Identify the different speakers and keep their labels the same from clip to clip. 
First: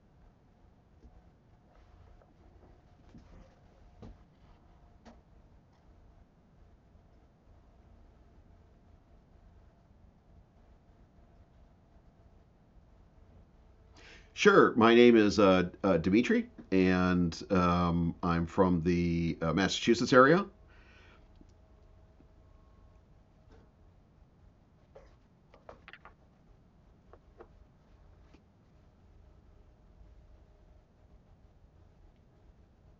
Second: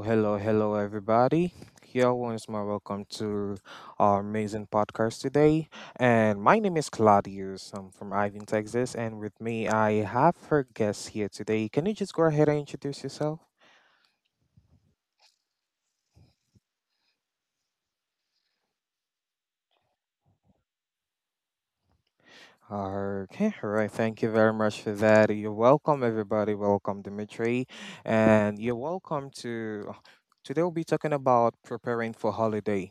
Speaker 1: hello, hello, everybody. Here once more, welcome to our amazing podcast today. And my name is Claudius. I'm from Ivan, Texas, and with me, I have her guest here today. Can you just go ahead and introduce yourself?
Speaker 2: Sure. My name is Dimitri, and I'm from the Massachusetts area.
Speaker 1: Okay, all right. Thank you very much for that. You're welcome, everybody. Welcome, Dimitri, and you're welcome to today we'll be talking about preparing for holiday.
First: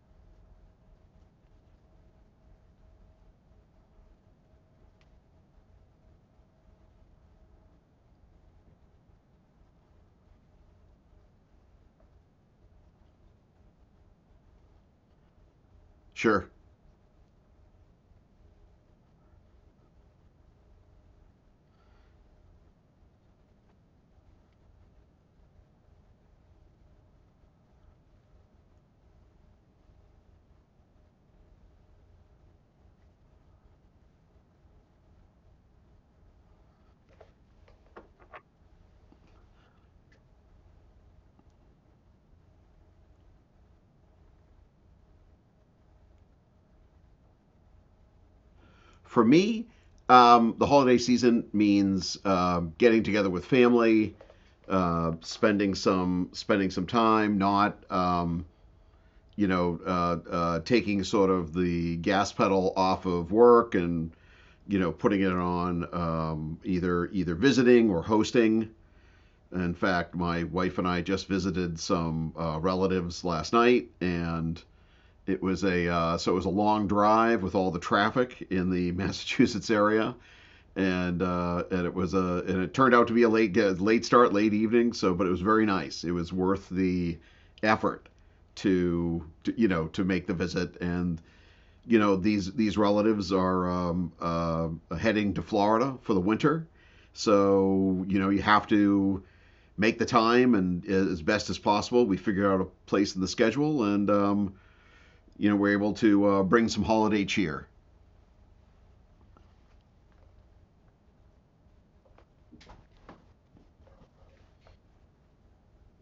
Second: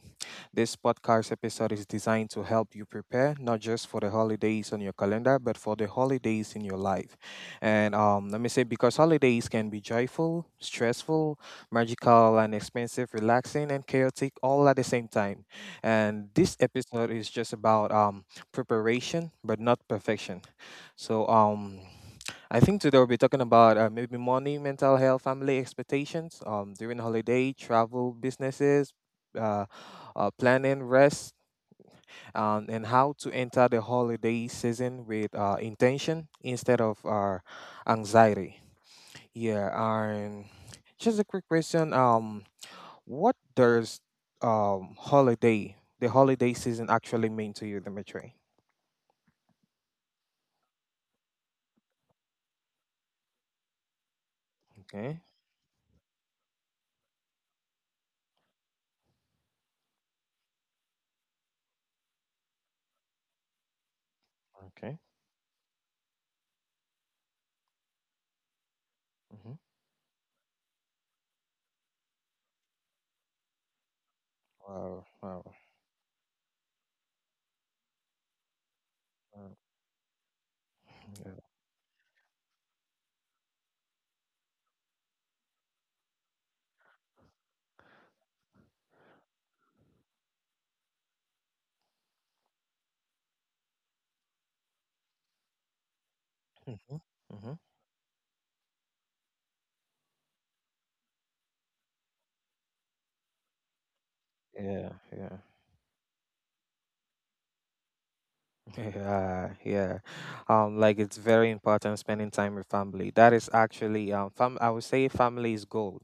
Speaker 1: This podcast episode is designed to help you prepare not just for the holidays on your calendar, but for the holidays in your life. And Let me say, because holidays can be joyful, stressful, magical, and expensive, relaxing, and chaotic all at the same time. And
Speaker 2: Sure.
Speaker 1: this episode is just about preparation, but not perfection. So um. I think today we'll be talking about maybe money, mental health, family expectations during holiday, travel, businesses, uh, planning, rest, and how to enter the holiday season with intention instead of anxiety. Yeah, and just a quick question. What does holiday, the holiday season actually mean to you, Dimitri?
Speaker 2: For me, the holiday season means getting together with family,
Speaker 1: Okay,
Speaker 2: spending some time, not taking sort of the gas pedal off of work and
Speaker 1: okay.
Speaker 2: putting it on, either visiting or hosting.
Speaker 1: Mm-hmm.
Speaker 2: In fact, my wife and I just visited some relatives last night, and
Speaker 1: Wow, wow.
Speaker 2: it was a long drive with all the traffic in the
Speaker 1: Wow.
Speaker 2: Massachusetts area, and
Speaker 1: Yeah.
Speaker 2: uh, and it was a and it turned out to be a late start, late evening. So, but it was very nice. It was worth the effort to, to make the visit, and these relatives are heading to Florida for the winter,
Speaker 1: Mm-hmm.
Speaker 2: so you have to make the time and, as best as possible, we figure out a place in the schedule, and
Speaker 1: Yeah, yeah,
Speaker 2: we're able to bring some holiday cheer.
Speaker 1: yeah, yeah. Like it's very important spending time with family. That is actually fam. I would say family is gold.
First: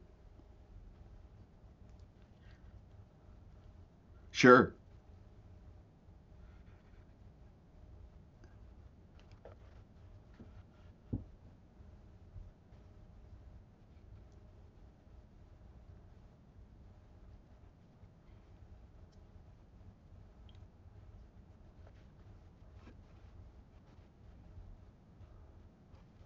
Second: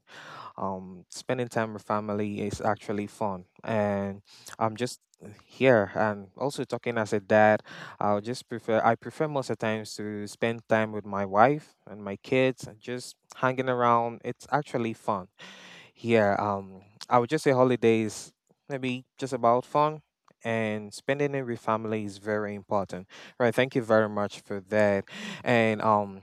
Speaker 1: Spending time with family is actually fun, and I'm
Speaker 2: Sure.
Speaker 1: just here and also talking as a dad. I'll just prefer. I prefer most of the times to spend time with my wife and my kids, and just hanging around. It's actually fun. Yeah, I would just say holidays maybe just about fun and spending it with family is very important. Right, thank you very much for that. And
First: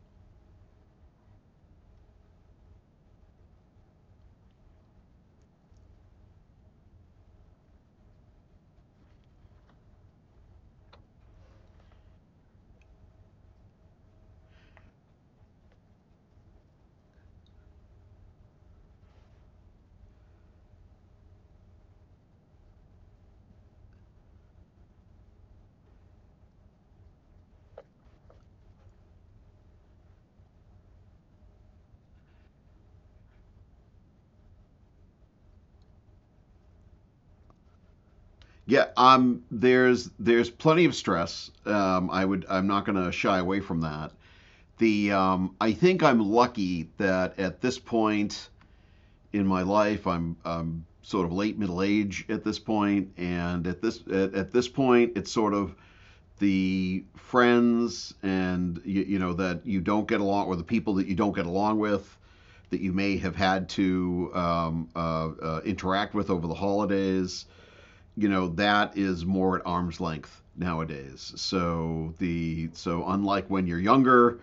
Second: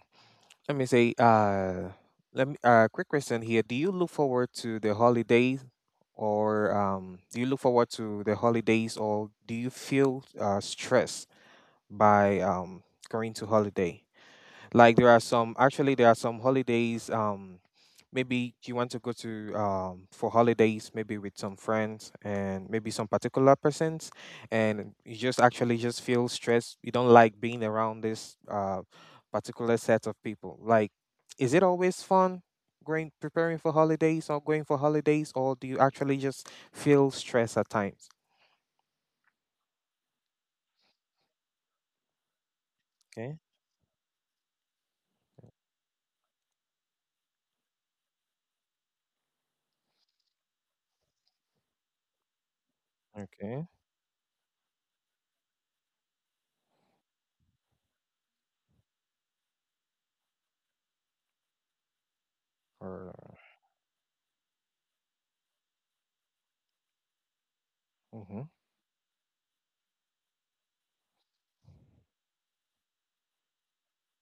Speaker 1: let me say, let me quick question here. Do you look forward to the holidays, or do you look forward to the holidays, or do you feel stressed by going to holiday? Like there are some actually there are some holidays. Maybe you want to go to for holidays maybe with some friends and maybe some particular persons, and you just feel stressed. You don't like being around this particular set of people. Like, is it always fun? Going preparing for holidays or going for holidays, or do you actually just feel stress at times?
Speaker 2: Yeah. There's plenty of stress. I would. I'm not going to shy
Speaker 1: Okay.
Speaker 2: away from that. The. I think I'm lucky that at this point in my life, I'm sort of late middle age at this point, and at
Speaker 1: Okay.
Speaker 2: this at, at this point, it's sort of the friends, and you know, that you don't get along, or the people that you don't get along with that you may have
Speaker 1: Or.
Speaker 2: had to interact with over the holidays. You know,
Speaker 1: Mm-hmm.
Speaker 2: that is more at arm's length nowadays. So unlike when you're younger,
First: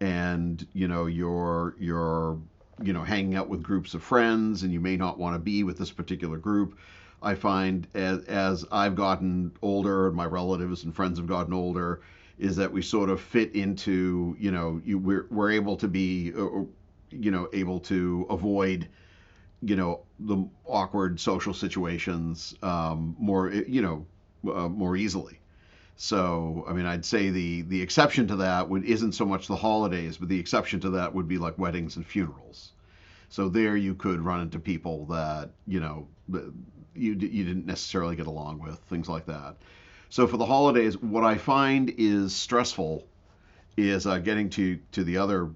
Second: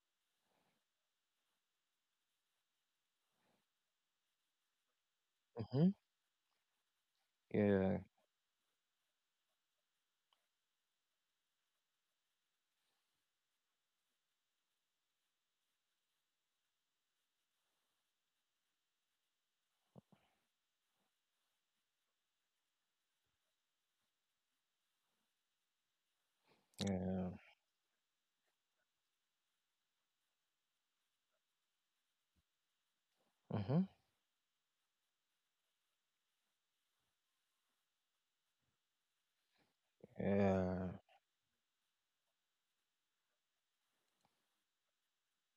Speaker 2: and you know you're hanging out with groups of friends, and you may not want to be with
Speaker 1: Mm-hmm.
Speaker 2: this particular group. I find,
Speaker 1: Yeah.
Speaker 2: as I've gotten older, and my relatives and friends have gotten older, is that we sort of fit into, we're able to be, able to avoid the awkward social situations, more, more easily. So I mean, I'd say
Speaker 1: Yeah.
Speaker 2: the exception to that would isn't so much the holidays, but the exception to that would be like weddings and funerals. So there
Speaker 1: Mm-hmm.
Speaker 2: you could run into people that you know you didn't necessarily get along with, things like that. So for the
Speaker 1: Yeah.
Speaker 2: holidays, what I find is stressful is, getting to the other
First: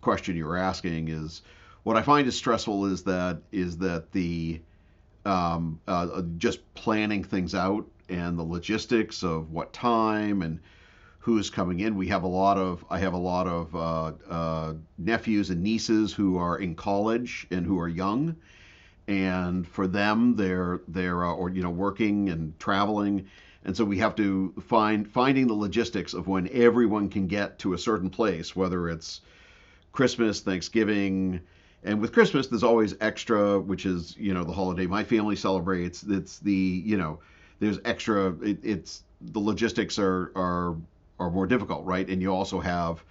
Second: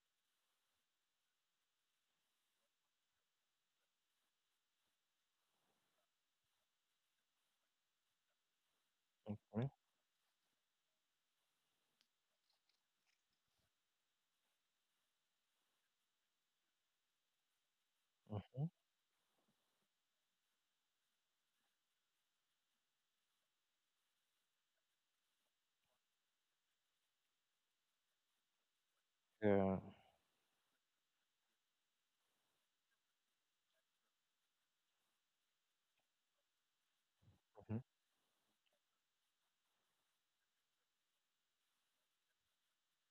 Speaker 2: question you were asking, is what I find is stressful is that the, just planning things out and the logistics of
Speaker 1: Mhm.
Speaker 2: what time and who's coming in. We have a lot of I have a lot of nephews and nieces who are in college and who are young,
Speaker 1: Mhm.
Speaker 2: and for them, they're or you know, working and traveling, and so we have to finding the logistics of when everyone can get to a certain place, whether it's
Speaker 1: Yeah.
Speaker 2: Christmas, Thanksgiving, and with Christmas there's always extra, which is, you know, the holiday my family celebrates. It's the you know
Speaker 1: Mhm.
Speaker 2: There's extra. It, it's the logistics are more difficult, right? And you also have,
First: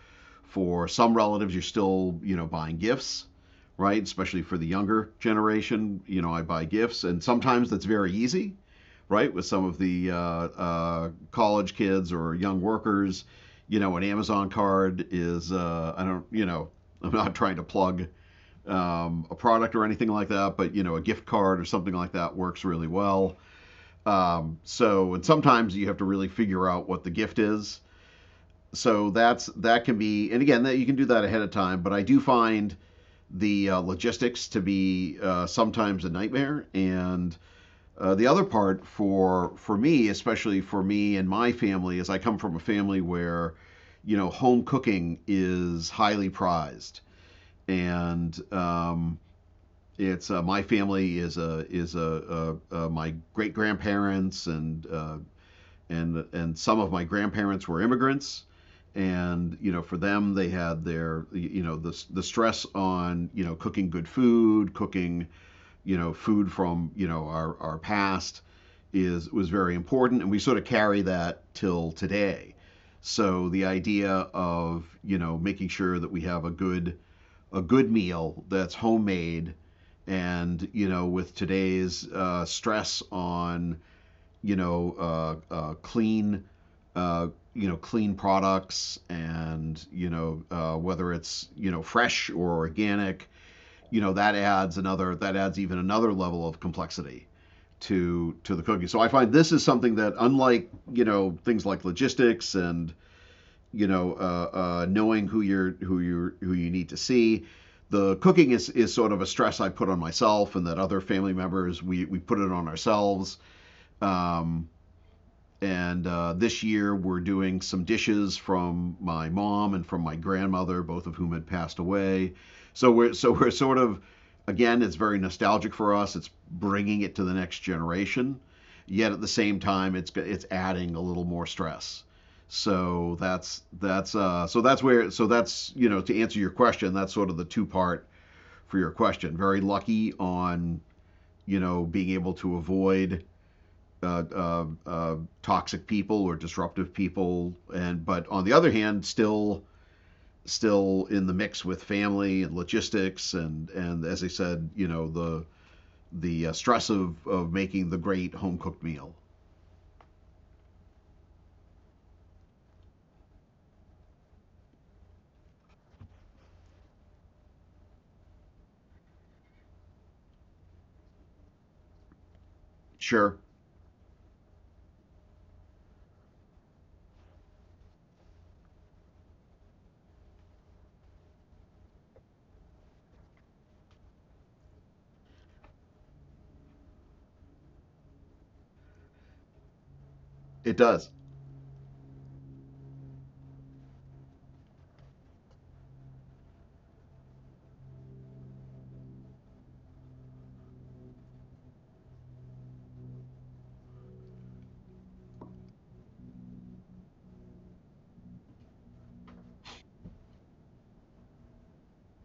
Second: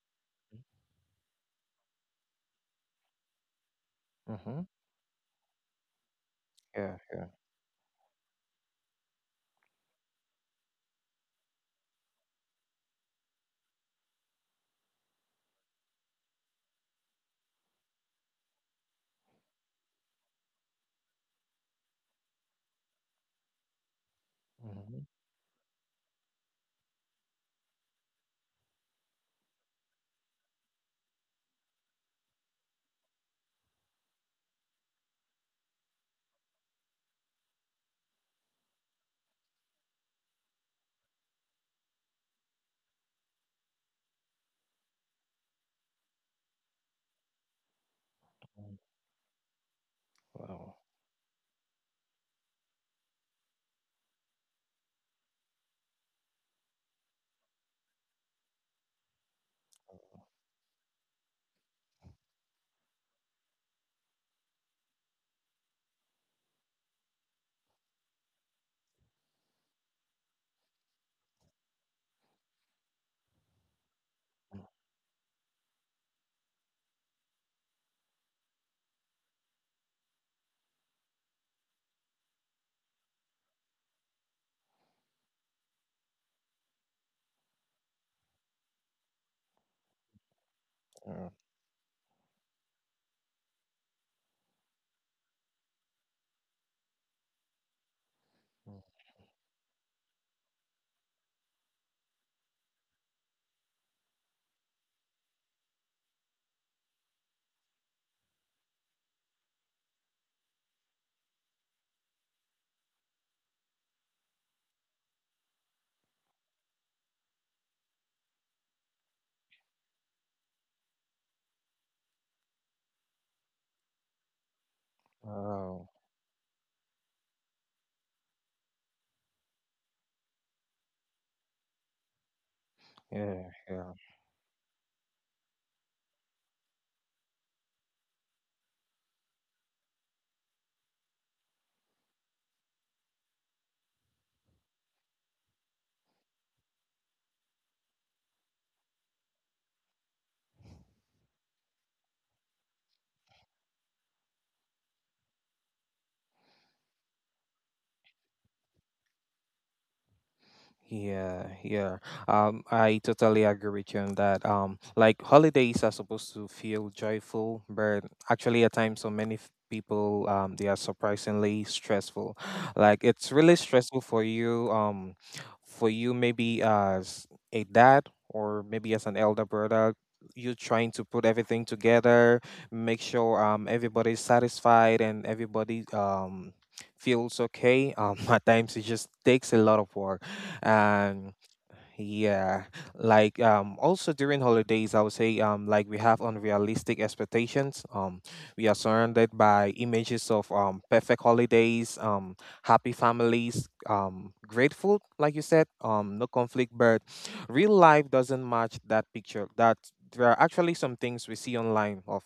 Speaker 1: Mhm.
Speaker 2: for some relatives you're still, you know, buying gifts, right? Especially for
Speaker 1: Mhm.
Speaker 2: the younger generation, you know, I buy
Speaker 1: Yeah.
Speaker 2: gifts, and
Speaker 1: Yeah.
Speaker 2: sometimes that's very easy, right? With some of the college kids or young workers. You know, an Amazon card is, I don't, you know, I'm not trying to plug, a product or anything like that, but, you know, a gift card or something like that works really well. Um,
Speaker 1: Mhm.
Speaker 2: so, and sometimes you have to really figure out what the gift is. So that's — that can be, and again, that you can do that ahead of time. But I do find the, logistics to be, sometimes a nightmare, and, the other part for me, especially for me and my family, is I come from a family where, you know, home cooking is highly prized, and,
Speaker 1: Mm.
Speaker 2: it's my
Speaker 1: Wow.
Speaker 2: family is a my great grandparents and, and some of my grandparents were immigrants, and you know, for them, they had their, the stress on, you know, cooking good food, cooking, you know, food from, you know, our past is was very important, and we sort of carry that till today. So the idea of, you know, making sure that we have a good meal that's homemade, and, you know, with today's stress on, you know, clean, uh, clean products, and, you know, whether
Speaker 1: Yeah.
Speaker 2: it's, you know, fresh or organic, you know, that adds even another level of complexity to the
Speaker 1: Mm.
Speaker 2: cooking. So I find this is something that, unlike, you know, things like logistics and, you know, knowing who you need to see. The cooking is sort of a stress I put on myself, and that other family members, we put it on ourselves. Um, and This year, we're doing some dishes from my mom and from my grandmother, both of whom had passed away. So we're sort of, again, it's very nostalgic
Speaker 1: Wow.
Speaker 2: for us. It's bringing it to the next generation, yet at the same time, it's adding a little more stress. So
Speaker 1: Yeah. Yeah.
Speaker 2: that's so that's where so that's, to answer your question, that's sort of the two part for your question. Very lucky on, you know, being able to avoid uh, uh, uh, toxic people or disruptive people, and but on the other hand, still in the mix with family and logistics, and as I said, you know, the, stress of making the great home cooked meal.
Speaker 1: Yeah, yeah. I totally agree with you on that. Like holidays are supposed to feel joyful, but actually at times so many people they are surprisingly stressful. Like it's
Speaker 2: Sure,
Speaker 1: really stressful for you maybe as a dad or maybe as an elder brother, you trying to put everything together, make sure everybody's satisfied and everybody feels okay. At times it just takes a lot of work
Speaker 2: it does.
Speaker 1: and yeah, like, also during holidays I would say, like, we have unrealistic expectations. We are surrounded by images of perfect holidays, happy families, great food, like you said, no conflict, but real life doesn't match that picture. That there are actually some things we see online of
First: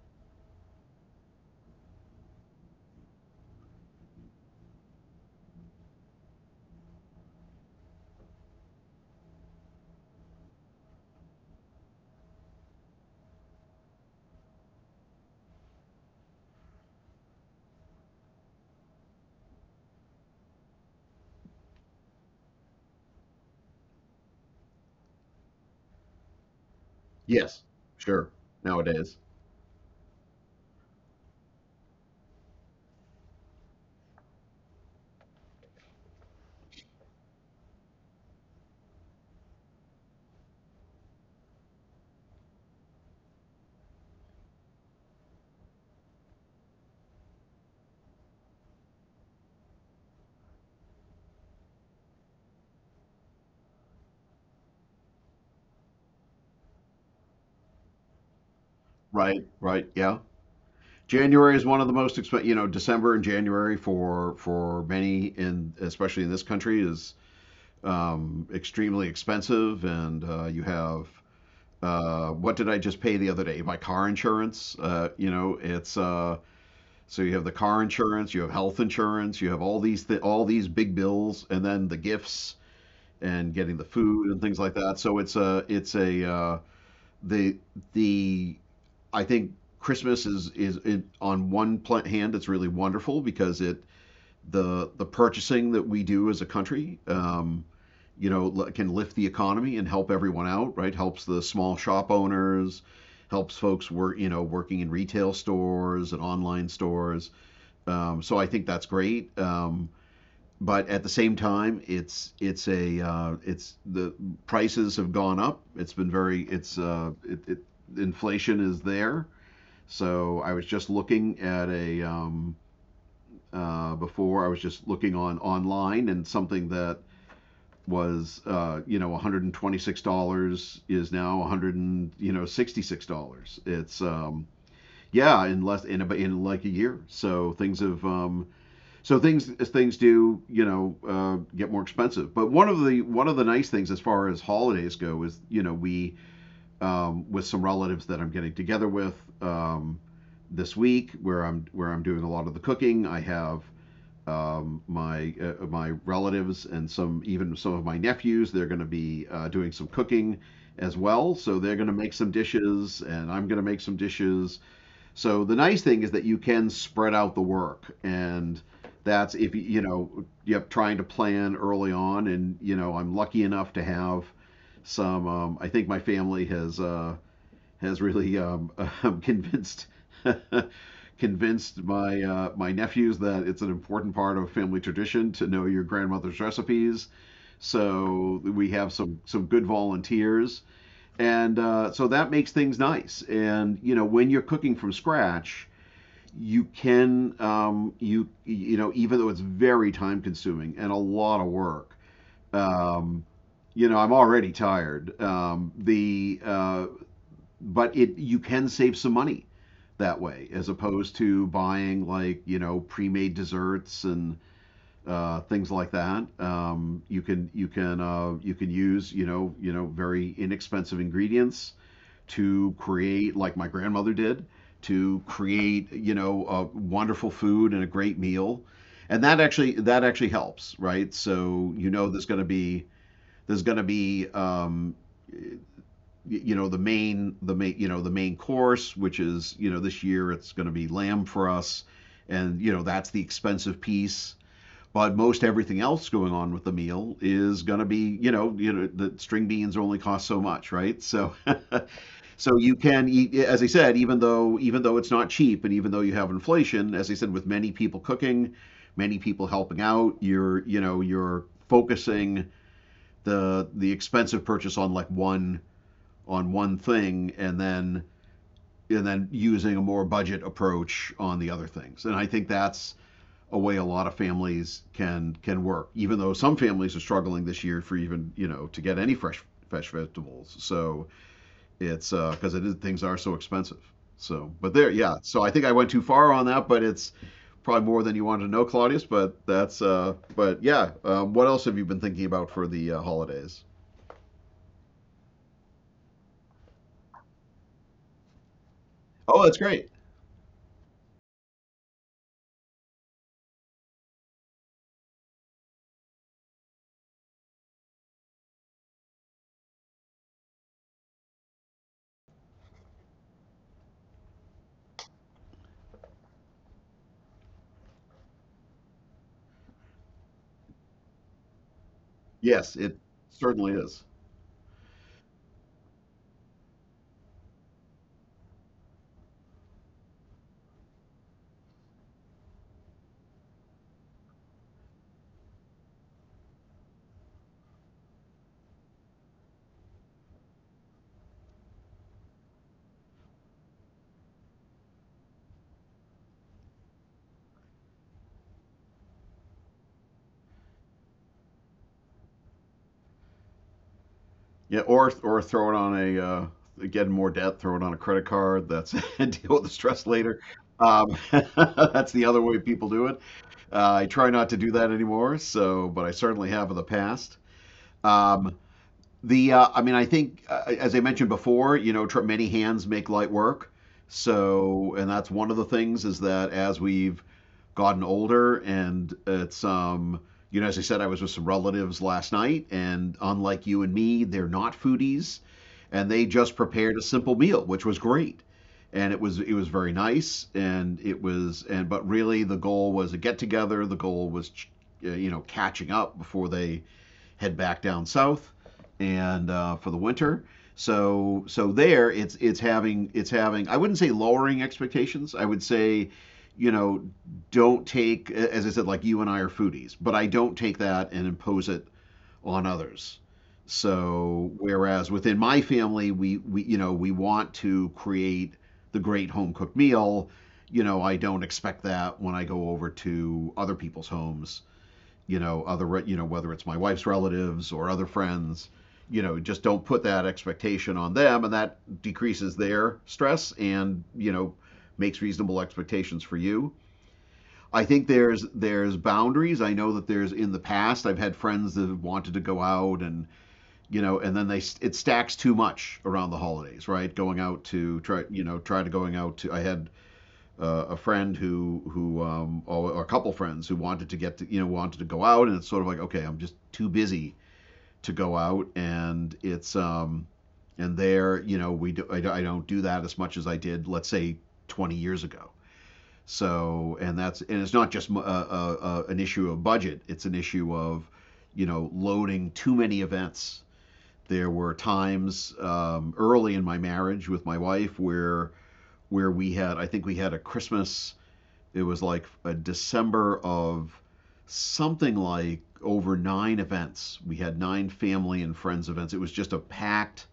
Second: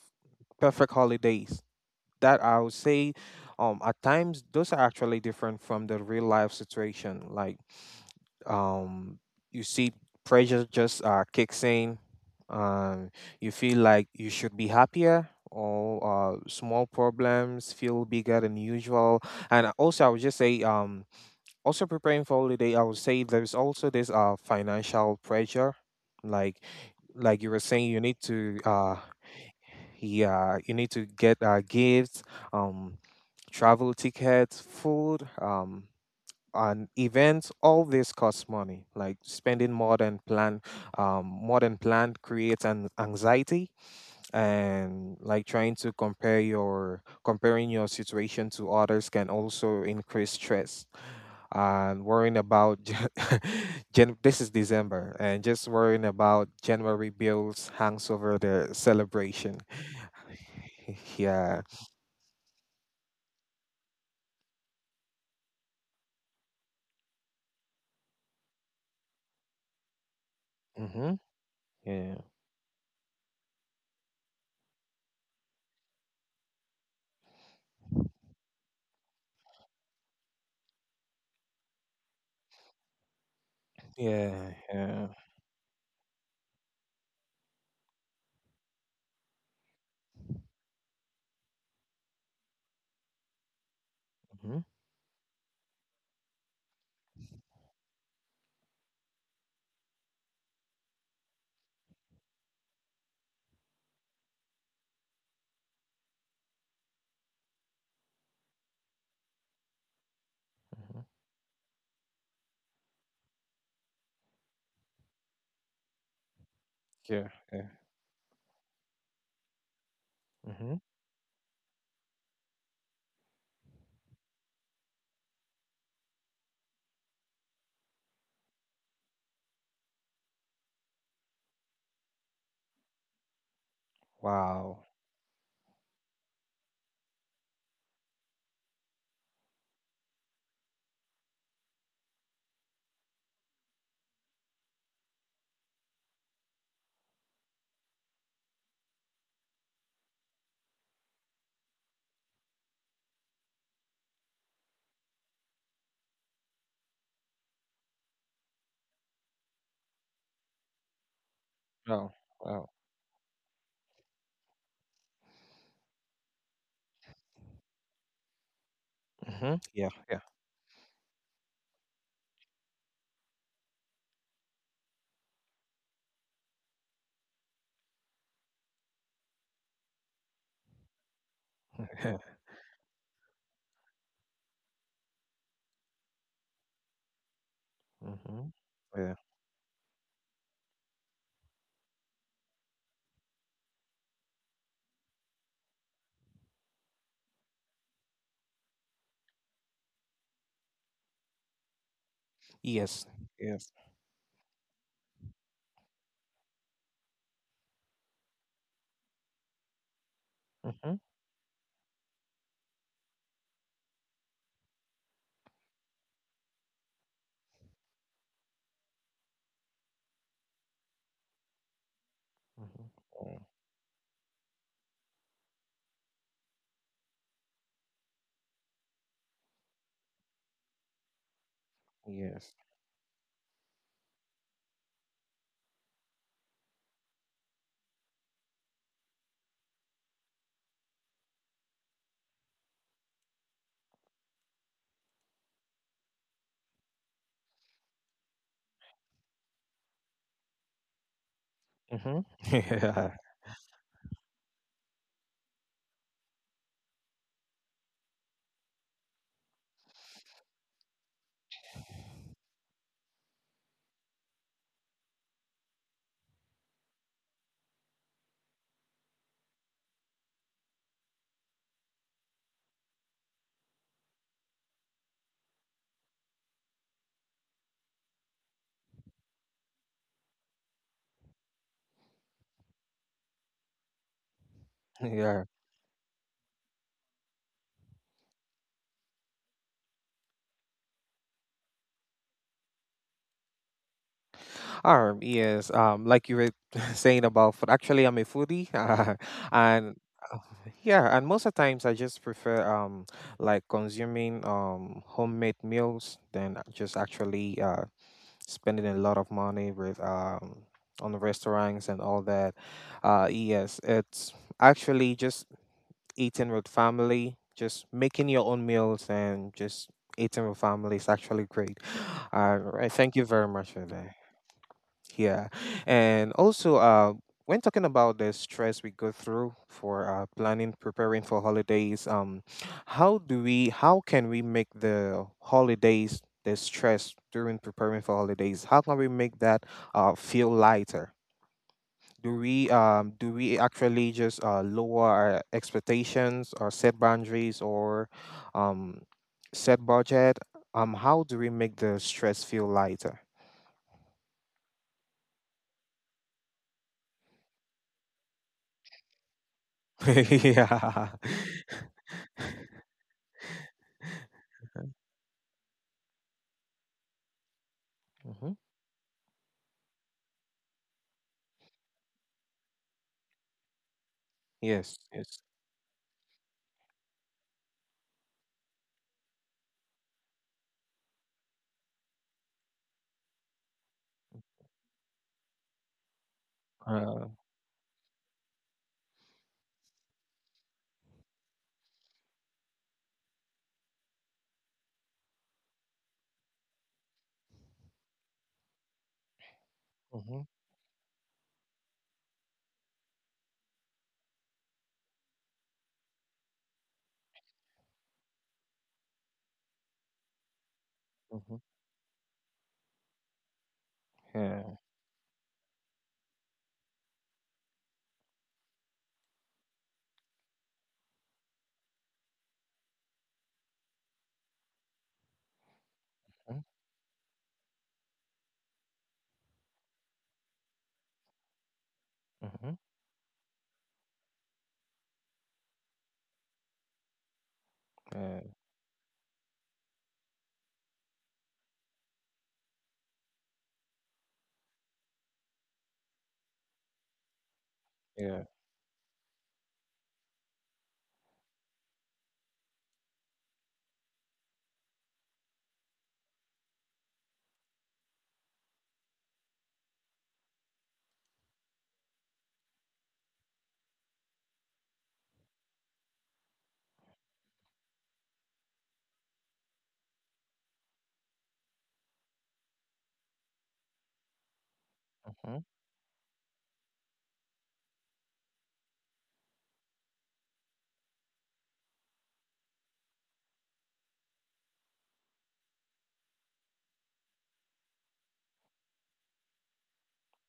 Speaker 1: perfect holidays that I would say, at times those are actually different from the real life situation. Like, um, you see pressure just kicks in. Um, you feel like you should be happier, or small problems feel bigger than usual. And also, I would just say, also preparing for holiday, I would say there's also this financial pressure, like like you were
Speaker 2: Yes,
Speaker 1: saying, you need
Speaker 2: sure.
Speaker 1: to
Speaker 2: Nowadays,
Speaker 1: yeah, you need to get gifts, um, travel tickets, food, and events. All this costs money. Like spending more than more than planned creates an anxiety, and like trying to compare your comparing your situation to others can also increase stress. And worrying about Jan- this is December, and just worrying about January bills hangs over the
Speaker 2: right,
Speaker 1: celebration.
Speaker 2: right, yeah.
Speaker 1: Yeah.
Speaker 2: January is one of the most expensive. You know, December and January, for many in, especially in, this country is, extremely expensive, and, you
Speaker 1: Mm-hmm.
Speaker 2: have —
Speaker 1: Yeah.
Speaker 2: what did I just pay the other day? My car insurance. You know, it's so you have the car insurance, you have health insurance, you have all these big bills, and then the gifts and getting the food and
Speaker 1: Yeah.
Speaker 2: things like that.
Speaker 1: Yeah.
Speaker 2: So it's a the the I think Christmas is it, on hand, it's really wonderful, because it
Speaker 1: Mm-hmm.
Speaker 2: the purchasing that we do as a country, you know, can lift the economy and help everyone out, right? Helps the small shop owners, helps folks, work you know, working in retail stores and online stores. So I think that's great. But
Speaker 1: Mm-hmm.
Speaker 2: at the same time, it's — the prices have gone up. It's been very it's
Speaker 1: Yeah.
Speaker 2: it,
Speaker 1: Yeah.
Speaker 2: it, Inflation is there. So I was
Speaker 1: Mm-hmm.
Speaker 2: just looking at a, before I was just looking on online, and something that was, you know, $126 is now 100, you know, $66. It's
Speaker 1: Wow.
Speaker 2: Yeah, in less — in about — in like a year. So things have, so things as things do, you know, get more expensive. But one of the nice things as far as holidays go is, you know, we, with some relatives that I'm getting together with. Um, this week where I'm doing a lot of the cooking. I have, my my relatives and some — even some of my nephews. They're going to be, doing some cooking as well, so they're going to
Speaker 1: Wow.
Speaker 2: make some
Speaker 1: Wow.
Speaker 2: dishes, and I'm going to make some dishes. So the nice thing is that you can spread out the work, and that's
Speaker 1: Mm-hmm.
Speaker 2: if
Speaker 1: Yeah.
Speaker 2: you
Speaker 1: Yeah.
Speaker 2: know, yep, trying to plan early on, and you know, I'm lucky enough to have some. I think my family has. Has really, convinced convinced
Speaker 1: Yeah.
Speaker 2: my, my nephews that it's an important part of family tradition to know your grandmother's recipes.
Speaker 1: Mm-hmm.
Speaker 2: So we have
Speaker 1: Yeah.
Speaker 2: some good volunteers, and, so that makes things nice. And you know, when you're cooking from scratch, you can, you know, even though it's very time consuming and a lot of work.
Speaker 1: Yes.
Speaker 2: Um,
Speaker 1: Yes.
Speaker 2: you know, I'm already tired. The But it you can save some money that way, as
Speaker 1: Mm-hmm.
Speaker 2: opposed to buying like, you know, pre-made desserts and, things like that. You can use very inexpensive ingredients
Speaker 1: Mm-hmm.
Speaker 2: to
Speaker 1: Mm.
Speaker 2: create like my grandmother did to create a wonderful food and a great meal, and that actually helps, right? So there's
Speaker 1: Yes.
Speaker 2: going to be, there's going to be um, the main course, which is, this year it's going to be lamb for us, and that's the expensive piece. But most everything else going on with the meal is going to be, the string beans only cost so much, right? So
Speaker 1: Mm-hmm.
Speaker 2: so you
Speaker 1: Yeah.
Speaker 2: can eat, as I said, even though, it's not cheap, and even though you have inflation, as I said, with many people cooking, many people helping out, you're you know you're focusing the expensive purchase on like one thing, and then, and then using a more budget approach on the other things. And I think that's a way a lot of families can work, even though some families are struggling this year for even, to get any fresh vegetables. So it's because it is, things are so expensive. So, but there, yeah.
Speaker 1: Yeah.
Speaker 2: So I think I went too far on that, but it's probably more than you wanted to know, Claudius. But that's, but yeah. What else have you been thinking about for the holidays?
Speaker 1: Yes, like you were saying about food. Actually, I'm a foodie,
Speaker 2: Oh, that's
Speaker 1: and
Speaker 2: great.
Speaker 1: uh, yeah, and most of the times I just prefer like consuming homemade meals than just actually spending a lot of money with on the restaurants and all that. Yes, it's actually just eating with family, just making your own meals and just eating with family is actually great.
Speaker 2: Yes,
Speaker 1: Right,
Speaker 2: it
Speaker 1: thank you very much for
Speaker 2: certainly
Speaker 1: that.
Speaker 2: is.
Speaker 1: Yeah. And also, when talking about the stress we go through for planning, preparing for holidays, how do we, how can we make the holidays, the stress during preparing for holidays, how can we make that feel lighter? Do we do we actually just lower our expectations or set boundaries or um set budget, how do we make the stress feel lighter?
Speaker 2: Yeah, or throw it on a get more debt, throw it on a credit card. That's deal with the stress later.
Speaker 1: yeah.
Speaker 2: Um, that's the other way people do it. I try not to do that anymore. So, but I certainly have in the past.
Speaker 1: Hmm.
Speaker 2: Um, the I mean, I think, as I mentioned before, you know, many hands make light work.
Speaker 1: Yes,
Speaker 2: So, and
Speaker 1: yes.
Speaker 2: that's one of the things, is that as we've gotten older, and it's you know, as I said, I was with some relatives last night, and unlike you and me, they're not foodies, and they just prepared a
Speaker 1: Uh,
Speaker 2: simple meal, which was great, and it was very nice, and it was, and but really the goal was a get together. The goal was, you know, catching up before they head back down south and for the
Speaker 1: hmm.
Speaker 2: winter. So so there it's, it's having, I wouldn't say lowering expectations. I would say, you know, don't take, as I said, like you and I are foodies, but I don't take that and
Speaker 1: Hmm.
Speaker 2: impose it on others. So
Speaker 1: Yeah.
Speaker 2: whereas within my family we you know we want to create the great home cooked meal, you know I don't expect that when I go over to other people's homes, you know, other, you know,
Speaker 1: Hmm.
Speaker 2: whether it's my wife's relatives or other friends, you know, just don't put that expectation on them, and that decreases
Speaker 1: Hmm.
Speaker 2: their stress, and you know makes reasonable expectations for you. I think
Speaker 1: Yeah,
Speaker 2: there's boundaries. I know that there's, in the past I've had friends that have wanted to go out, and you know and then they, it stacks too much around the holidays, right? Going out to try,
Speaker 1: yeah.
Speaker 2: you know, try to going out to, I had a friend who or a couple friends who wanted to get to, you know wanted to go out, and it's sort of like, okay, I'm just too busy to go out, and it's and there you know we do, I don't do that as much as I did, let's say 20 years ago. So and that's, and it's not just an issue of budget; it's an issue of you know loading too many events. There were
Speaker 1: Hmm.
Speaker 2: times early in my marriage with my wife where we had, I think we had a Christmas, it was like a December of something like over nine events. We had nine family and friends events. It was just a packed,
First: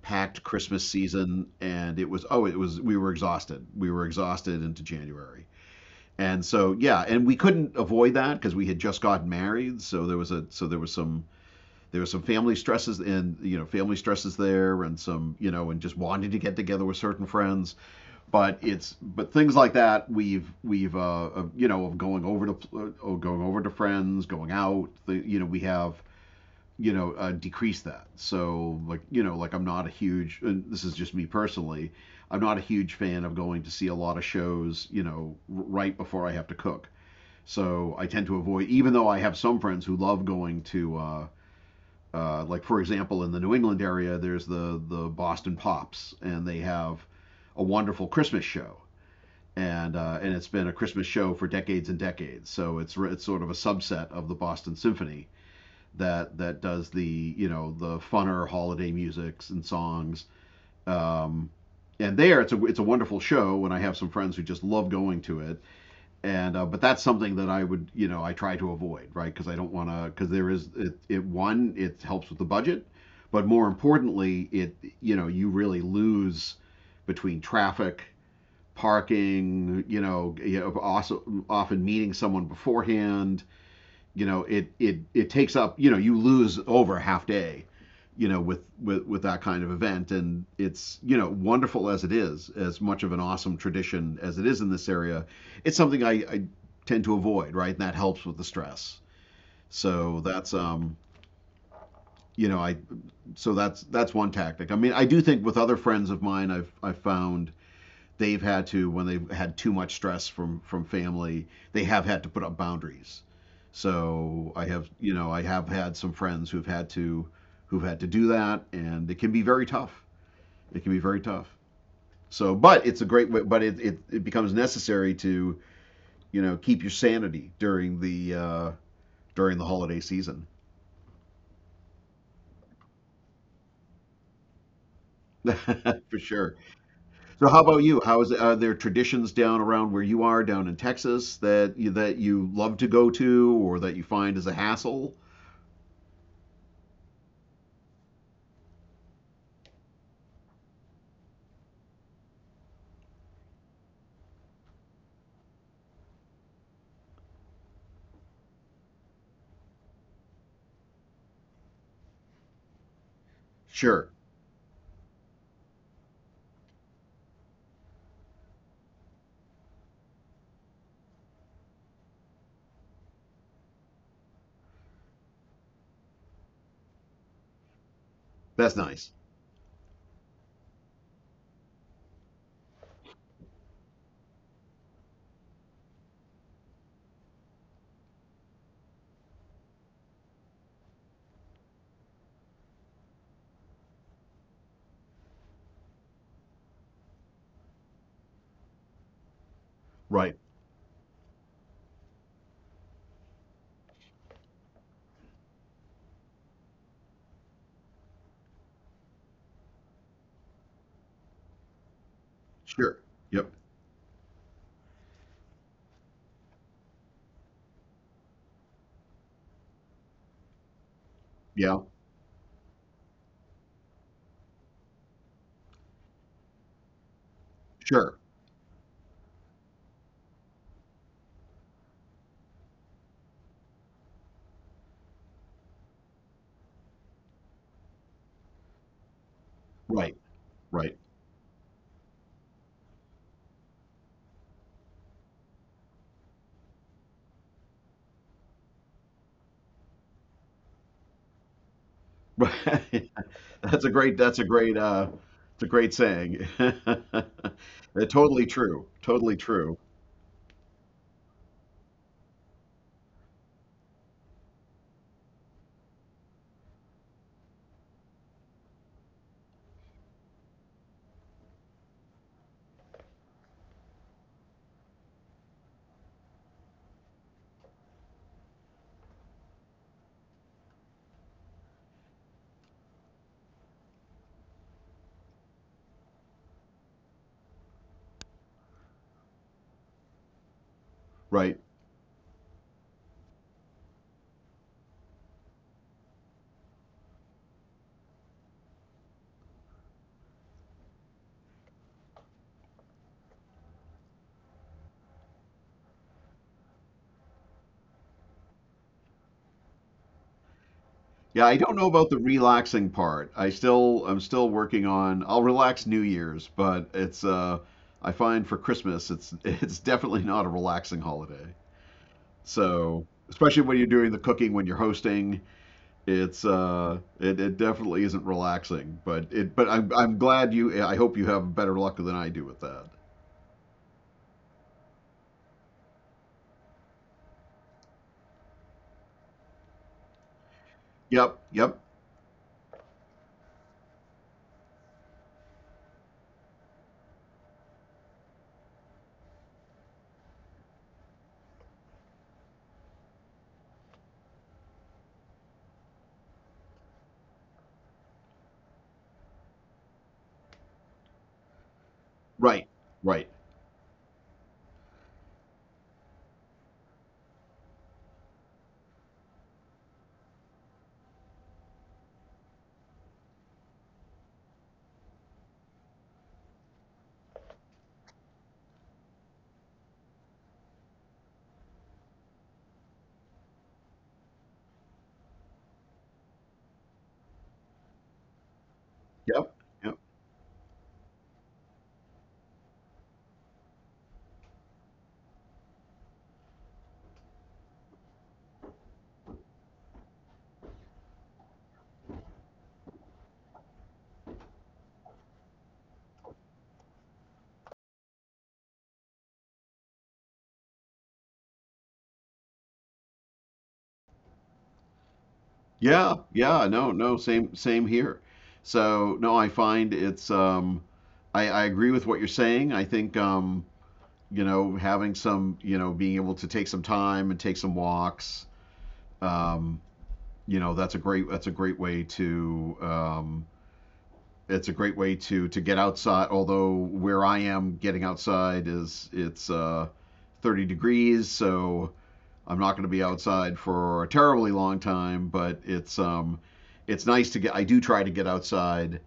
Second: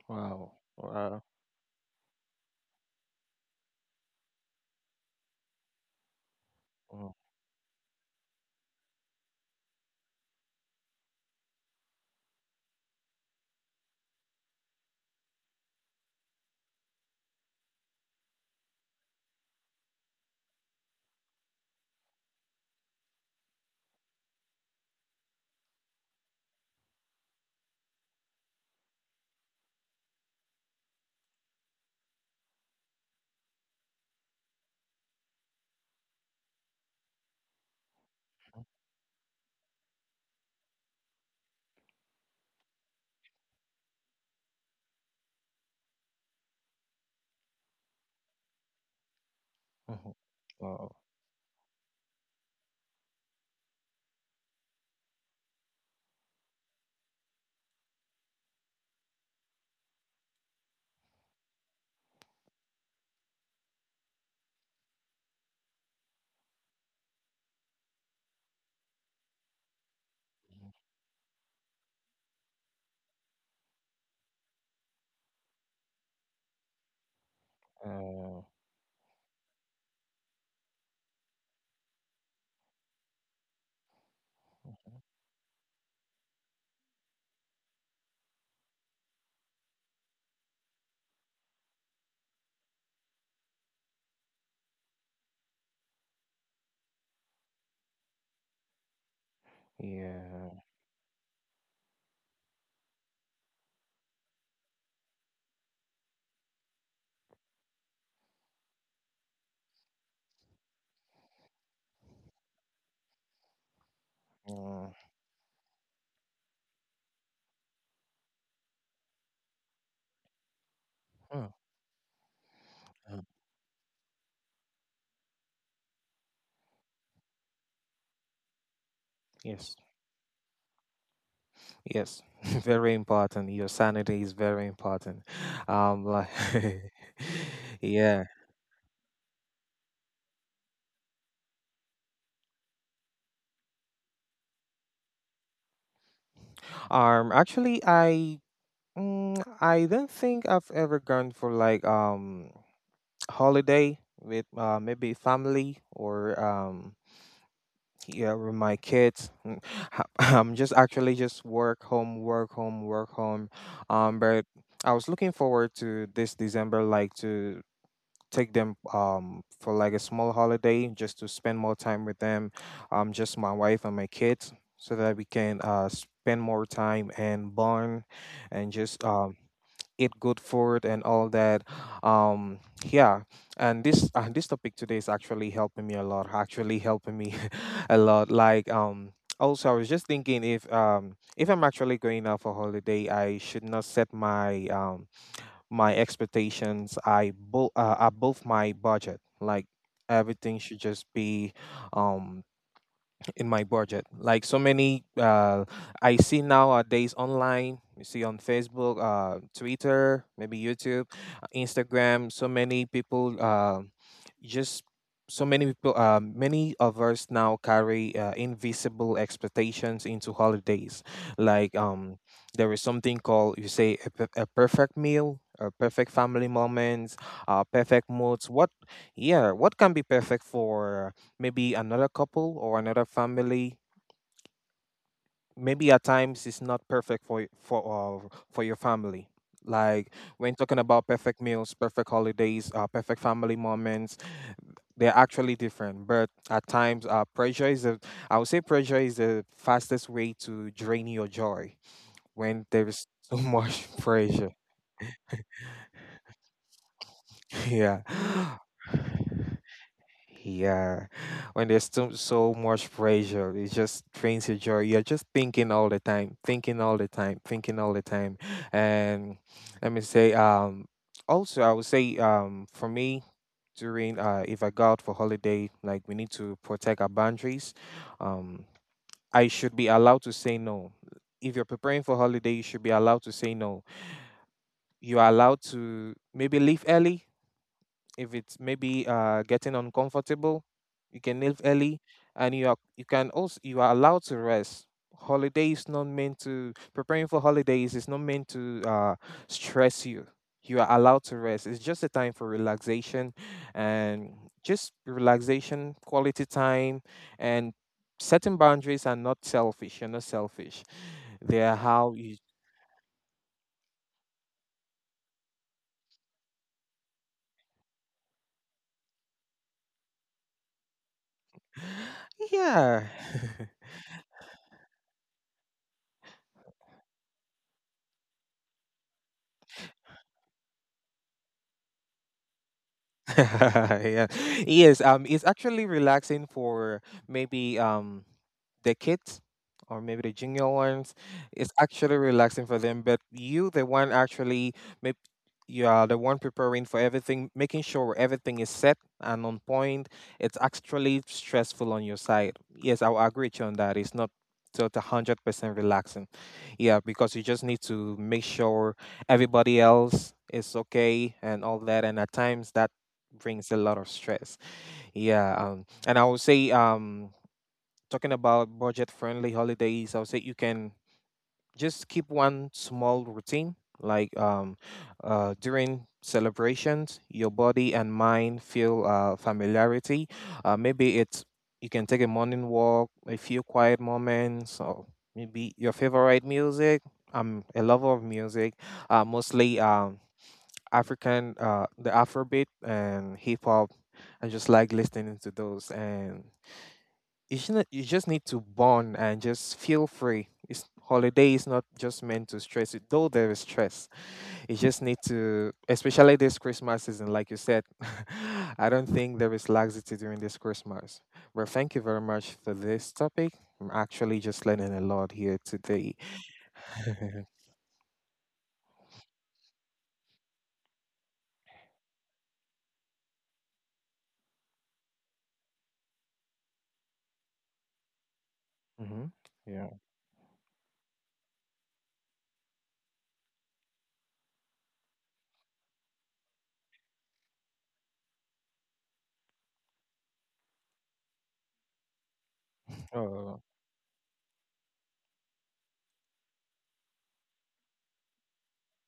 Speaker 2: packed
Speaker 1: Wow.
Speaker 2: Christmas
Speaker 1: Wow.
Speaker 2: season, and it was, oh, it was, we were exhausted. We were exhausted into January, and so yeah,
Speaker 1: Wow.
Speaker 2: and we couldn't avoid that because we had just gotten married. So there was a, so there was some, there was some family stresses, and you know family stresses there, and some, you know, and just wanting to get together with certain friends, but it's, but things like that we've, you know, of going over to, going over to friends, going out the, you know we have, you know, decreased that. So like you know, like I'm not a huge, and this is just me personally, I'm not a huge fan of going to see a lot of shows, you know, right before I have to cook. So I tend to avoid, even though I have some friends who love going to, like for example in the New England area, there's the Boston Pops, and they have a wonderful Christmas show,
Speaker 1: Hmm.
Speaker 2: and it's been a
Speaker 1: Wow.
Speaker 2: Christmas show for decades and decades. So it's sort of a subset of the Boston Symphony that does the, you know, the funner holiday musics and songs. Um, and there it's a, it's a wonderful show, and I have some friends who just love going to it. And but that's something that I would, you know, I try to avoid, right? Because I don't want to, because there is, it, one, it helps with the budget, but more importantly, it, you know, you really lose, between traffic,
Speaker 1: Uh,
Speaker 2: parking, you know, also often meeting someone beforehand, you know, it takes up, you know, you lose over a half day, you know, with, with that kind of event. And it's, you know, wonderful as it is, as much of an awesome tradition as it is in this area, it's something I tend to avoid, right? And that helps with the stress. So that's,
Speaker 1: yeah.
Speaker 2: you know, I, so that's one tactic. I mean, I do think with other friends of mine, I've found, they've had to, when they've had too much stress from family, they have had to put up boundaries. So I have,
Speaker 1: Mm,
Speaker 2: you know, I have had some friends who've had to, who've had to do that, and it can be very tough, it can be very tough.
Speaker 1: mm,
Speaker 2: So but it's a
Speaker 1: mm.
Speaker 2: great way, but it becomes necessary to, you know, keep your sanity during the
Speaker 1: Yes.
Speaker 2: holiday season.
Speaker 1: Yes. Very important. Your sanity is very important.
Speaker 2: For
Speaker 1: Like,
Speaker 2: sure. So how about you? How
Speaker 1: yeah.
Speaker 2: is it, are there traditions down around where you are, down in Texas, that you love to go to, or that you find is a hassle?
Speaker 1: Actually, I don't think I've ever gone for like holiday with maybe family or yeah with my kids. I'm just actually just work home, work home, work home.
Speaker 2: Sure.
Speaker 1: But I was looking forward to this December, like to take them for like a small holiday just to spend more time with them, just my wife and my kids so that we can spend more time and bond and
Speaker 2: That's
Speaker 1: just
Speaker 2: nice.
Speaker 1: eat good food and all that. um yeah. And this this topic today is actually helping me a lot, actually helping me a lot. Like, also I was just thinking if I'm actually going out for holiday I should not set my my expectations I above my budget. Like,
Speaker 2: Right.
Speaker 1: everything should just be um in my budget. Like so many, I see nowadays online. You see on Facebook, Twitter, maybe YouTube, Instagram. So many
Speaker 2: Sure.
Speaker 1: people,
Speaker 2: Yep.
Speaker 1: just so many people. Many of us now carry invisible expectations into holidays. Like,
Speaker 2: Yeah.
Speaker 1: there is something called, you say, a perfect meal. A perfect family moments,
Speaker 2: Sure.
Speaker 1: perfect moods. What, yeah, what can be perfect for maybe another couple or another family, maybe at times it's not perfect for for your family.
Speaker 2: Right.
Speaker 1: Like, when talking
Speaker 2: Right.
Speaker 1: about perfect meals, perfect holidays, perfect family moments, they're actually different, but at times I would say pressure is the fastest way to drain your joy, when there
Speaker 2: Right.
Speaker 1: is so
Speaker 2: That's
Speaker 1: much
Speaker 2: a great,
Speaker 1: pressure.
Speaker 2: it's a great saying.
Speaker 1: yeah.
Speaker 2: Totally true. Totally true.
Speaker 1: Yeah, when there's so much pressure, it just drains your joy. You're just thinking all the time, thinking all the time, thinking all the time. And let me say, also I would say, for me, during if I go out for holiday, like, we need to protect our boundaries. Um, I should be allowed to say no. If you're preparing for holiday, you should be allowed to say no. You are allowed to maybe leave early if it's maybe getting uncomfortable. You can
Speaker 2: Right.
Speaker 1: leave early, and you are, you can also, you are allowed to rest. Holiday is not meant to, preparing for holidays is not meant to stress you. You are allowed to rest. It's just a time for relaxation and just relaxation, quality time. And setting boundaries are not selfish, you're not selfish.
Speaker 2: Yeah, I
Speaker 1: They
Speaker 2: don't
Speaker 1: are
Speaker 2: know about the
Speaker 1: how you
Speaker 2: relaxing part. I'm still working on, I'll relax New Year's, but it's I find for Christmas it's it's definitely not a relaxing holiday. So,
Speaker 1: yeah.
Speaker 2: especially when you're doing the cooking, when you're hosting, it's it definitely isn't relaxing, but it, but I'm glad you, I hope you have better luck than I do with that.
Speaker 1: yeah. Yes, it's actually relaxing for maybe the kids or maybe the junior ones.
Speaker 2: Yep,
Speaker 1: It's
Speaker 2: yep.
Speaker 1: actually relaxing for them, but you the one actually maybe you are the one preparing for everything, making sure everything is set and on point. It's actually stressful on your side. Yes, I will agree with you on that. It's not so 100% relaxing. Yeah, because you just need to make sure everybody else is okay and all that. And at
Speaker 2: Right,
Speaker 1: times that
Speaker 2: right.
Speaker 1: brings a lot of stress. Yeah, and I would say, talking about budget-friendly holidays, I would say you can just keep one small routine. Like, during celebrations, your body and mind feel familiarity. Maybe it's, you can take a morning walk, a few quiet moments, or maybe your favorite music. I'm a lover of music,
Speaker 2: Yep,
Speaker 1: mostly.
Speaker 2: yep.
Speaker 1: African, the Afrobeat and hip hop. I just like listening to those, and you shouldn't, you just need to bond and just feel free. It's holiday is not just meant to stress it, though there is stress. You just need to, especially this Christmas season, like you said. I don't think there is laxity during this Christmas. But thank you very much for this topic. I'm actually just learning a lot here
Speaker 2: Yeah,
Speaker 1: today.
Speaker 2: yeah. No, no, same, same here. So no, I find it's I agree with what you're saying. I think, you know, having some, you know, being able to take some time and take some walks,
Speaker 1: hmm.
Speaker 2: um
Speaker 1: Yeah.
Speaker 2: you know, that's a great, that's a great way to, it's a great way to get outside. Although where I am, getting outside is, it's 30 degrees, so I'm not going to be outside
Speaker 1: Oh,
Speaker 2: for a terribly long time. But it's nice to get, I do try to get outside,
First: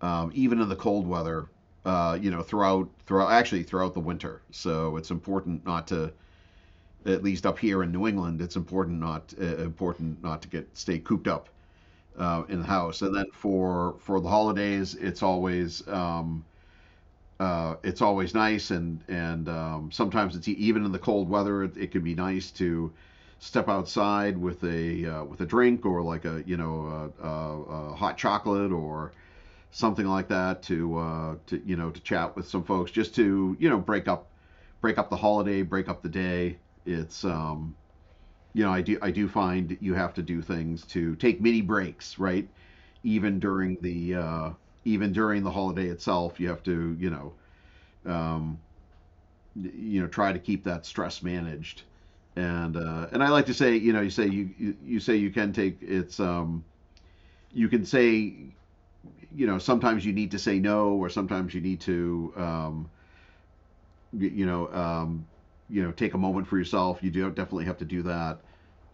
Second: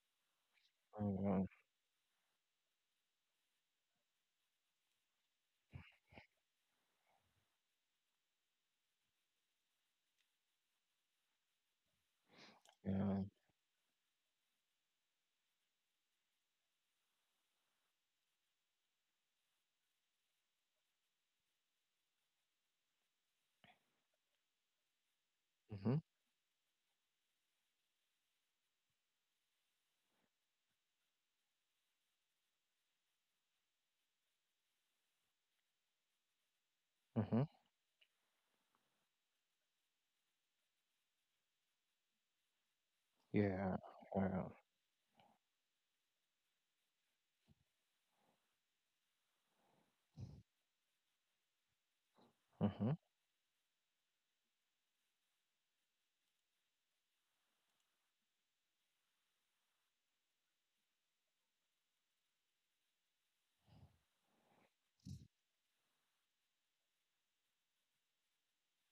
Speaker 2: even in the cold weather.
Speaker 1: oh,
Speaker 2: You know, throughout actually throughout the winter. So it's important not to, at least up here in New England, it's important not, important not to get stay cooped up in the house. And
Speaker 1: yeah.
Speaker 2: then for the holidays, it's always nice, and sometimes it's even in the cold weather, it can be nice to step outside with a drink, or like a, you know, a, a hot chocolate or something like that to, to, you know, to chat with some folks, just to, you know, break up, break up the holiday, break up the day. It's
Speaker 1: Mm-hmm.
Speaker 2: you know I do find you have to do things to take mini breaks, right? Even
Speaker 1: Yeah. Yeah.
Speaker 2: during the uh, even during the holiday itself, you have to, you know. Um, Try to keep that stress managed. and
Speaker 1: Mm-hmm.
Speaker 2: uh, and I like to say you say you say you can take it's You can say sometimes you need to say no, or sometimes you need to you know um, take a moment for yourself. You do definitely have to do that.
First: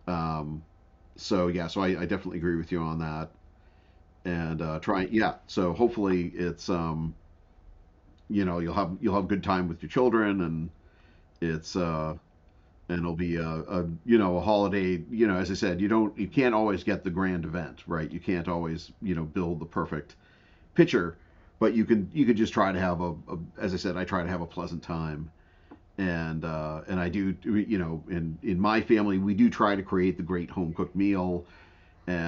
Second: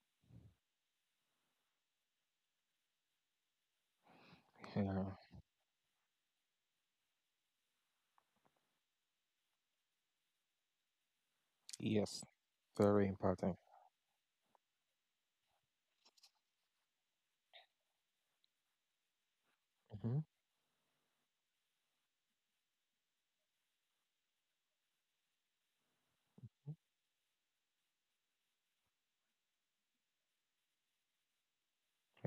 Speaker 2: um, so yeah, so I definitely agree with you on that. And
Speaker 1: Yeah.
Speaker 2: try, yeah, so hopefully it's you'll have good time with your children. and it's uh,
Speaker 1: Yes.
Speaker 2: and
Speaker 1: Very
Speaker 2: it'll be
Speaker 1: important.
Speaker 2: a a holiday. As I said, you can't always get the grand event, right? You can't always build the perfect
Speaker 1: Mm-hmm.
Speaker 2: picture, but you could just try to have a as I said, I try to have a pleasant time. And I do, in my family, we do try to create the great home cooked meal.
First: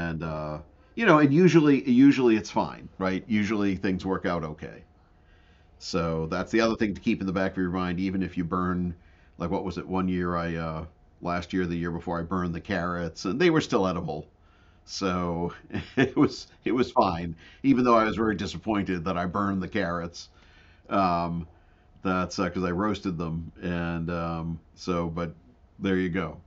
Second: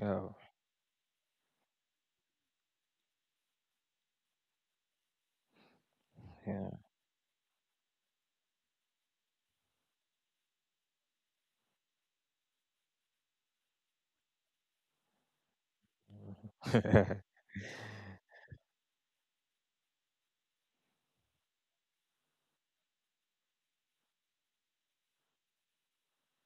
Speaker 1: Yeah.
Speaker 2: uh, and usually it's fine, right? Usually things work out okay. So that's the
Speaker 1: Yeah.
Speaker 2: other thing to keep in the back of your mind, even if you burn, like, what was it, one year last year, the year before, I burned the carrots, and they were still edible. So it was fine, even though I was very disappointed that I burned the carrots. Um, that's because I roasted them, and so but there you go.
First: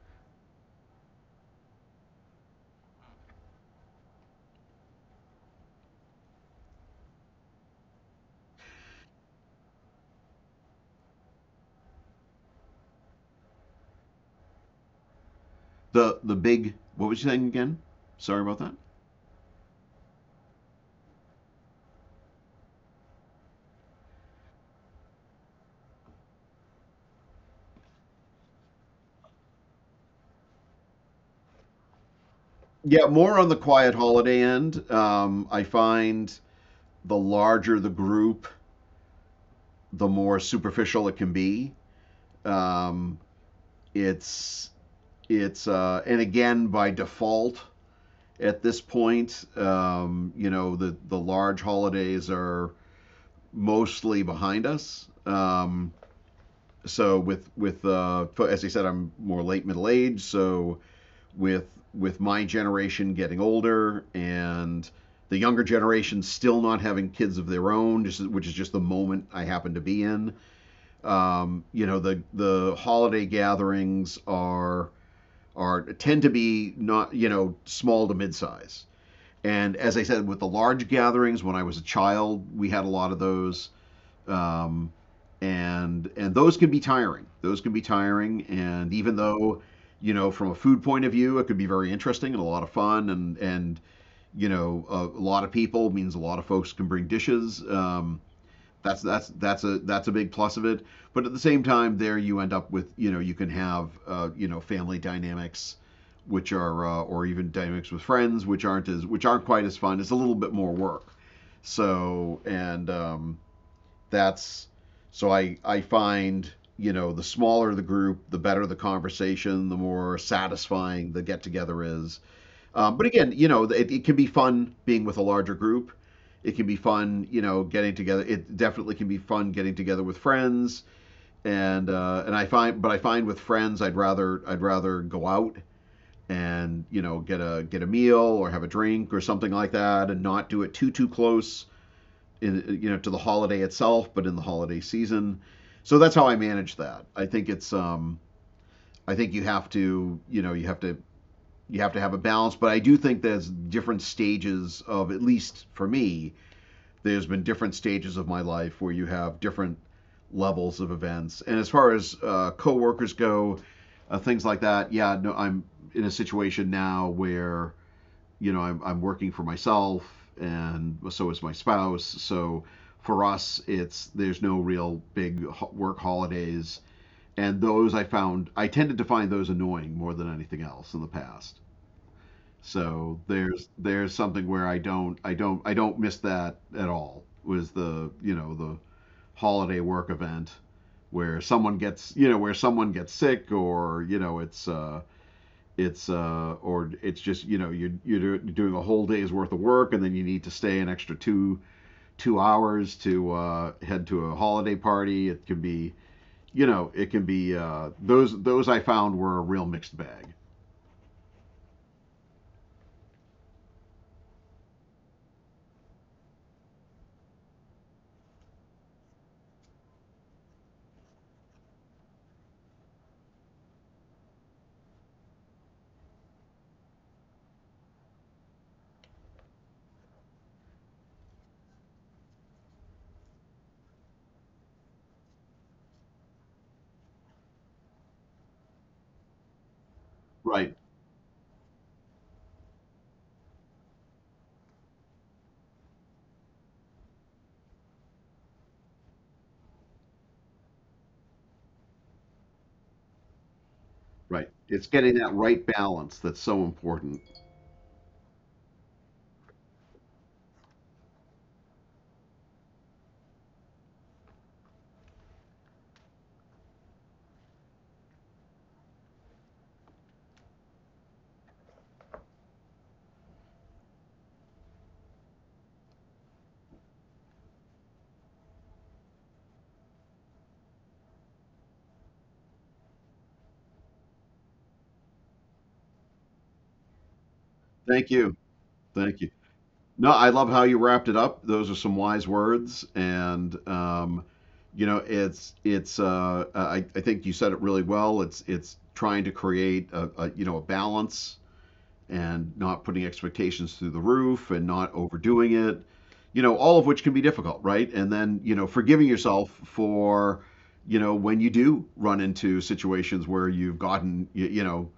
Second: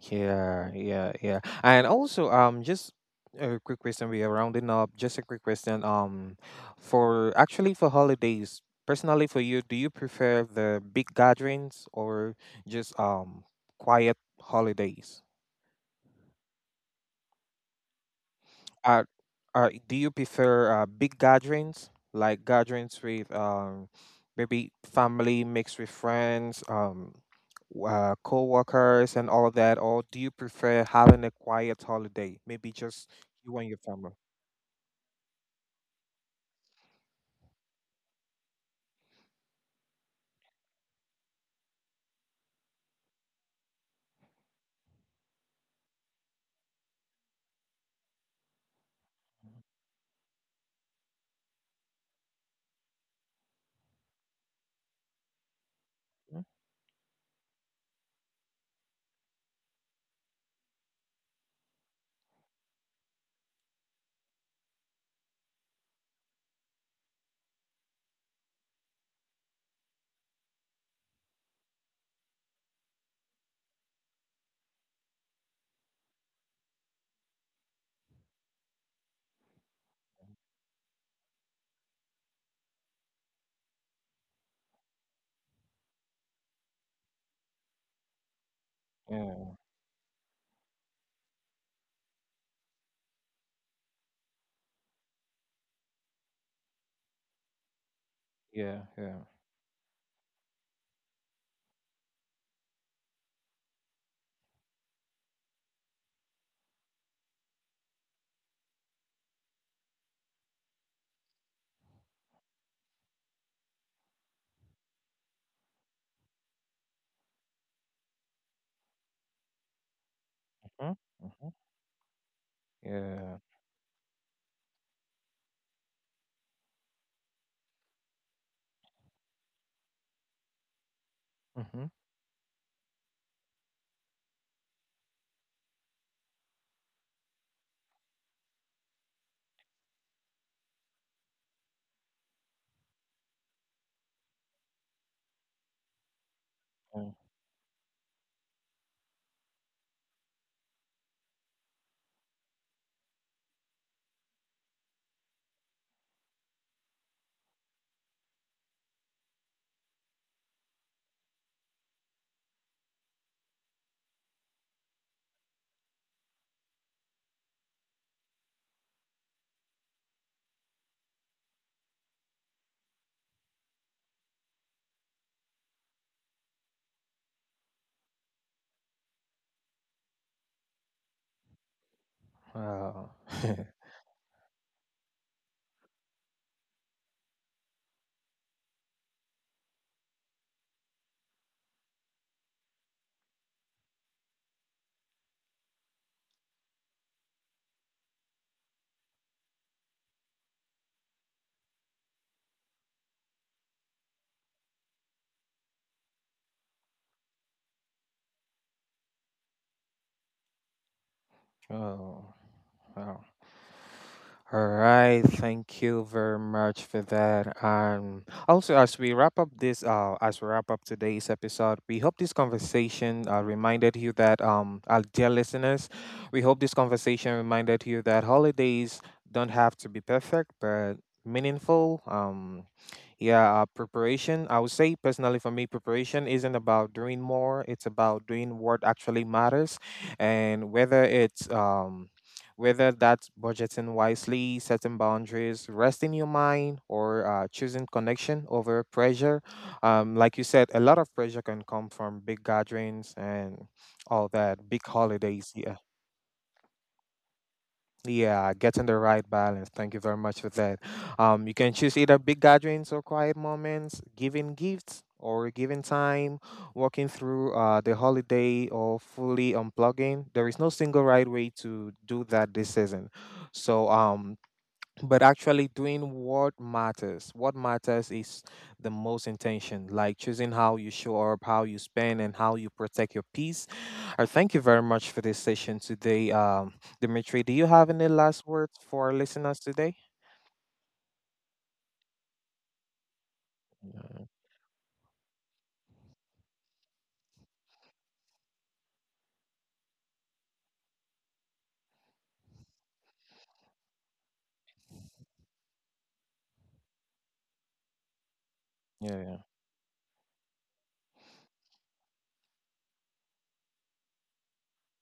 Speaker 1: Yeah, yeah, yeah. And also, just a quick question. We are rounding up. Just a quick question. For actually for holidays, personally for you, do you prefer the big gatherings or just quiet holidays?
Speaker 2: The big What was you saying again? Sorry about that.
Speaker 1: Uh, do you prefer big gatherings, like gatherings with maybe family mixed with friends, co-workers, and all of that, or do you prefer having a quiet holiday, maybe just
Speaker 2: Yeah, more on
Speaker 1: you
Speaker 2: the
Speaker 1: and your
Speaker 2: quiet
Speaker 1: family?
Speaker 2: holiday end. I find the larger the group, the more superficial it can be. Um, it's it's and again, by default at this point, the large holidays are mostly behind us.
Speaker 1: Mm,
Speaker 2: So with as I said, I'm more late middle age. So with my generation getting older and the younger generation still not having kids of their own, which is just the moment I happen to be in. The holiday gatherings are tend to be, not small to mid-size. And as I said, with the large gatherings, when I was a child, we had a lot of those. Um, and those can be tiring. Those can be tiring. And even
Speaker 1: yeah,
Speaker 2: though, from a food point of view, it could be very interesting and a lot of fun. And a lot of people means a lot of folks can bring dishes.
Speaker 1: yeah, yeah.
Speaker 2: That's a big plus of it. But at the same time, there you end up with you can have family dynamics, which are or even dynamics with friends, which aren't quite as fun. It's a little bit more work. So and that's so I find the smaller the group, the better the conversation, the more
Speaker 1: Hmm.
Speaker 2: satisfying the get
Speaker 1: Hmm.
Speaker 2: together is. But again,
Speaker 1: Yeah.
Speaker 2: it can be fun being with a larger group. It can be fun, getting together. It definitely can be fun getting together with friends.
Speaker 1: Mm-hmm.
Speaker 2: And I find with friends, I'd rather go out and get a meal or have a drink or something like that, and not do it too too close, in, to the holiday itself, but in the holiday season. So that's how I manage
Speaker 1: Mm-hmm.
Speaker 2: that. I think you have to, you have to have a balance. But I do think there's different stages of, at least for me, there's been different stages of my life where you have different levels of events. And as far as coworkers go, things like that, yeah, no, I'm in a situation now where I'm working for myself, and so is my spouse. So for us, it's there's no real big work holidays. And those I found, I tended to find those annoying more than anything else in the past.
Speaker 1: Wow.
Speaker 2: So there's something where I don't miss that at all. Was the you know the holiday work event where someone gets sick, or you know it's or it's just, you're doing a whole day's worth of work, and then you need to stay an extra two hours to head to a holiday party. It can be, those I found were a real mixed bag.
Speaker 1: oh, wow. All right, thank you very much for that. And also, as we wrap up this, as we wrap up today's episode, we hope this conversation reminded you that, our dear listeners, we hope this conversation reminded you that holidays don't have to be perfect, but meaningful. Yeah, preparation. I would say personally for me, preparation isn't about doing more. It's about doing what actually matters, and
Speaker 2: Right.
Speaker 1: whether it's whether that's budgeting wisely, setting boundaries, resting your mind, or choosing connection over pressure. Like you said, a lot of pressure can come from big gatherings and all
Speaker 2: Right.
Speaker 1: that, big
Speaker 2: It's getting that
Speaker 1: holidays.
Speaker 2: right
Speaker 1: Yeah.
Speaker 2: balance that's so important.
Speaker 1: Yeah, getting the right balance. Thank you very much for that. You can choose either big gatherings or quiet moments, giving gifts or giving time, walking through the holiday or fully unplugging. There is no single right way to do that this season. So but actually doing what matters, what matters is the most intention, like choosing how you show up, how you spend, and how you protect your peace. I thank you very much for this session today. Dimitri, do you have any
Speaker 2: Thank you.
Speaker 1: last words for our
Speaker 2: Thank you.
Speaker 1: listeners today?
Speaker 2: No, I love how you wrapped it up. Those are some wise words, and it's it's. I think you said it really well. It's trying to create a a balance and not putting expectations through the roof and not overdoing it. All of which can be difficult, right? And then, forgiving
Speaker 1: Yeah, yeah.
Speaker 2: yourself for when you do run into situations where you've gotten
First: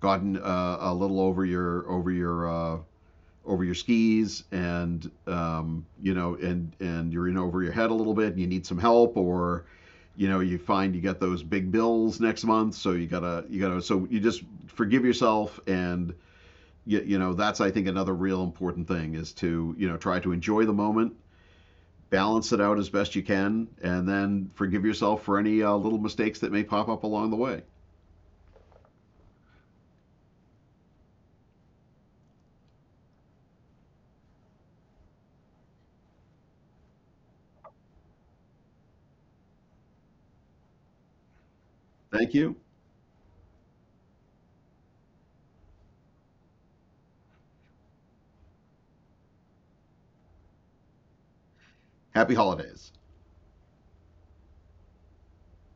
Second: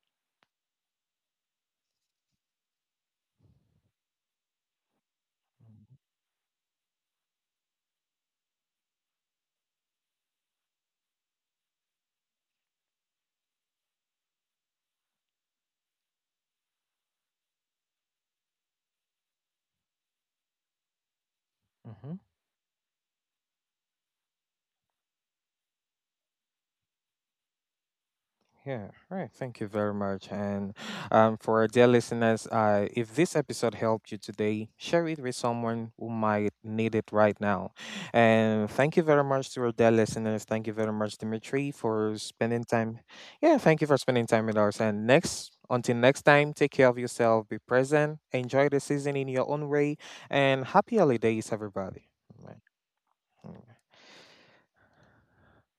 Speaker 2: gotten a little over your skis, and you're in over your head a little bit and you need some help, or you find you got those big bills next month, so you gotta so you just forgive yourself. And that's, I think, another real important thing, is to try to enjoy the moment,
Speaker 1: Hmm.
Speaker 2: balance it out as best you can, and then forgive yourself for any little mistakes that may pop up along the way.
Speaker 1: Yeah, right. Thank you very much. And for our dear listeners, if this episode helped you today, share it with someone who might need it right now. And thank you very much to our dear listeners. Thank you very much, Dimitri, for
Speaker 2: Thank you.
Speaker 1: spending time. Yeah, thank you for spending time with us. Until next time, take care of yourself, be present, enjoy the season in your own way, and happy holidays, everybody.
Speaker 2: Happy holidays.
Speaker 1: Right.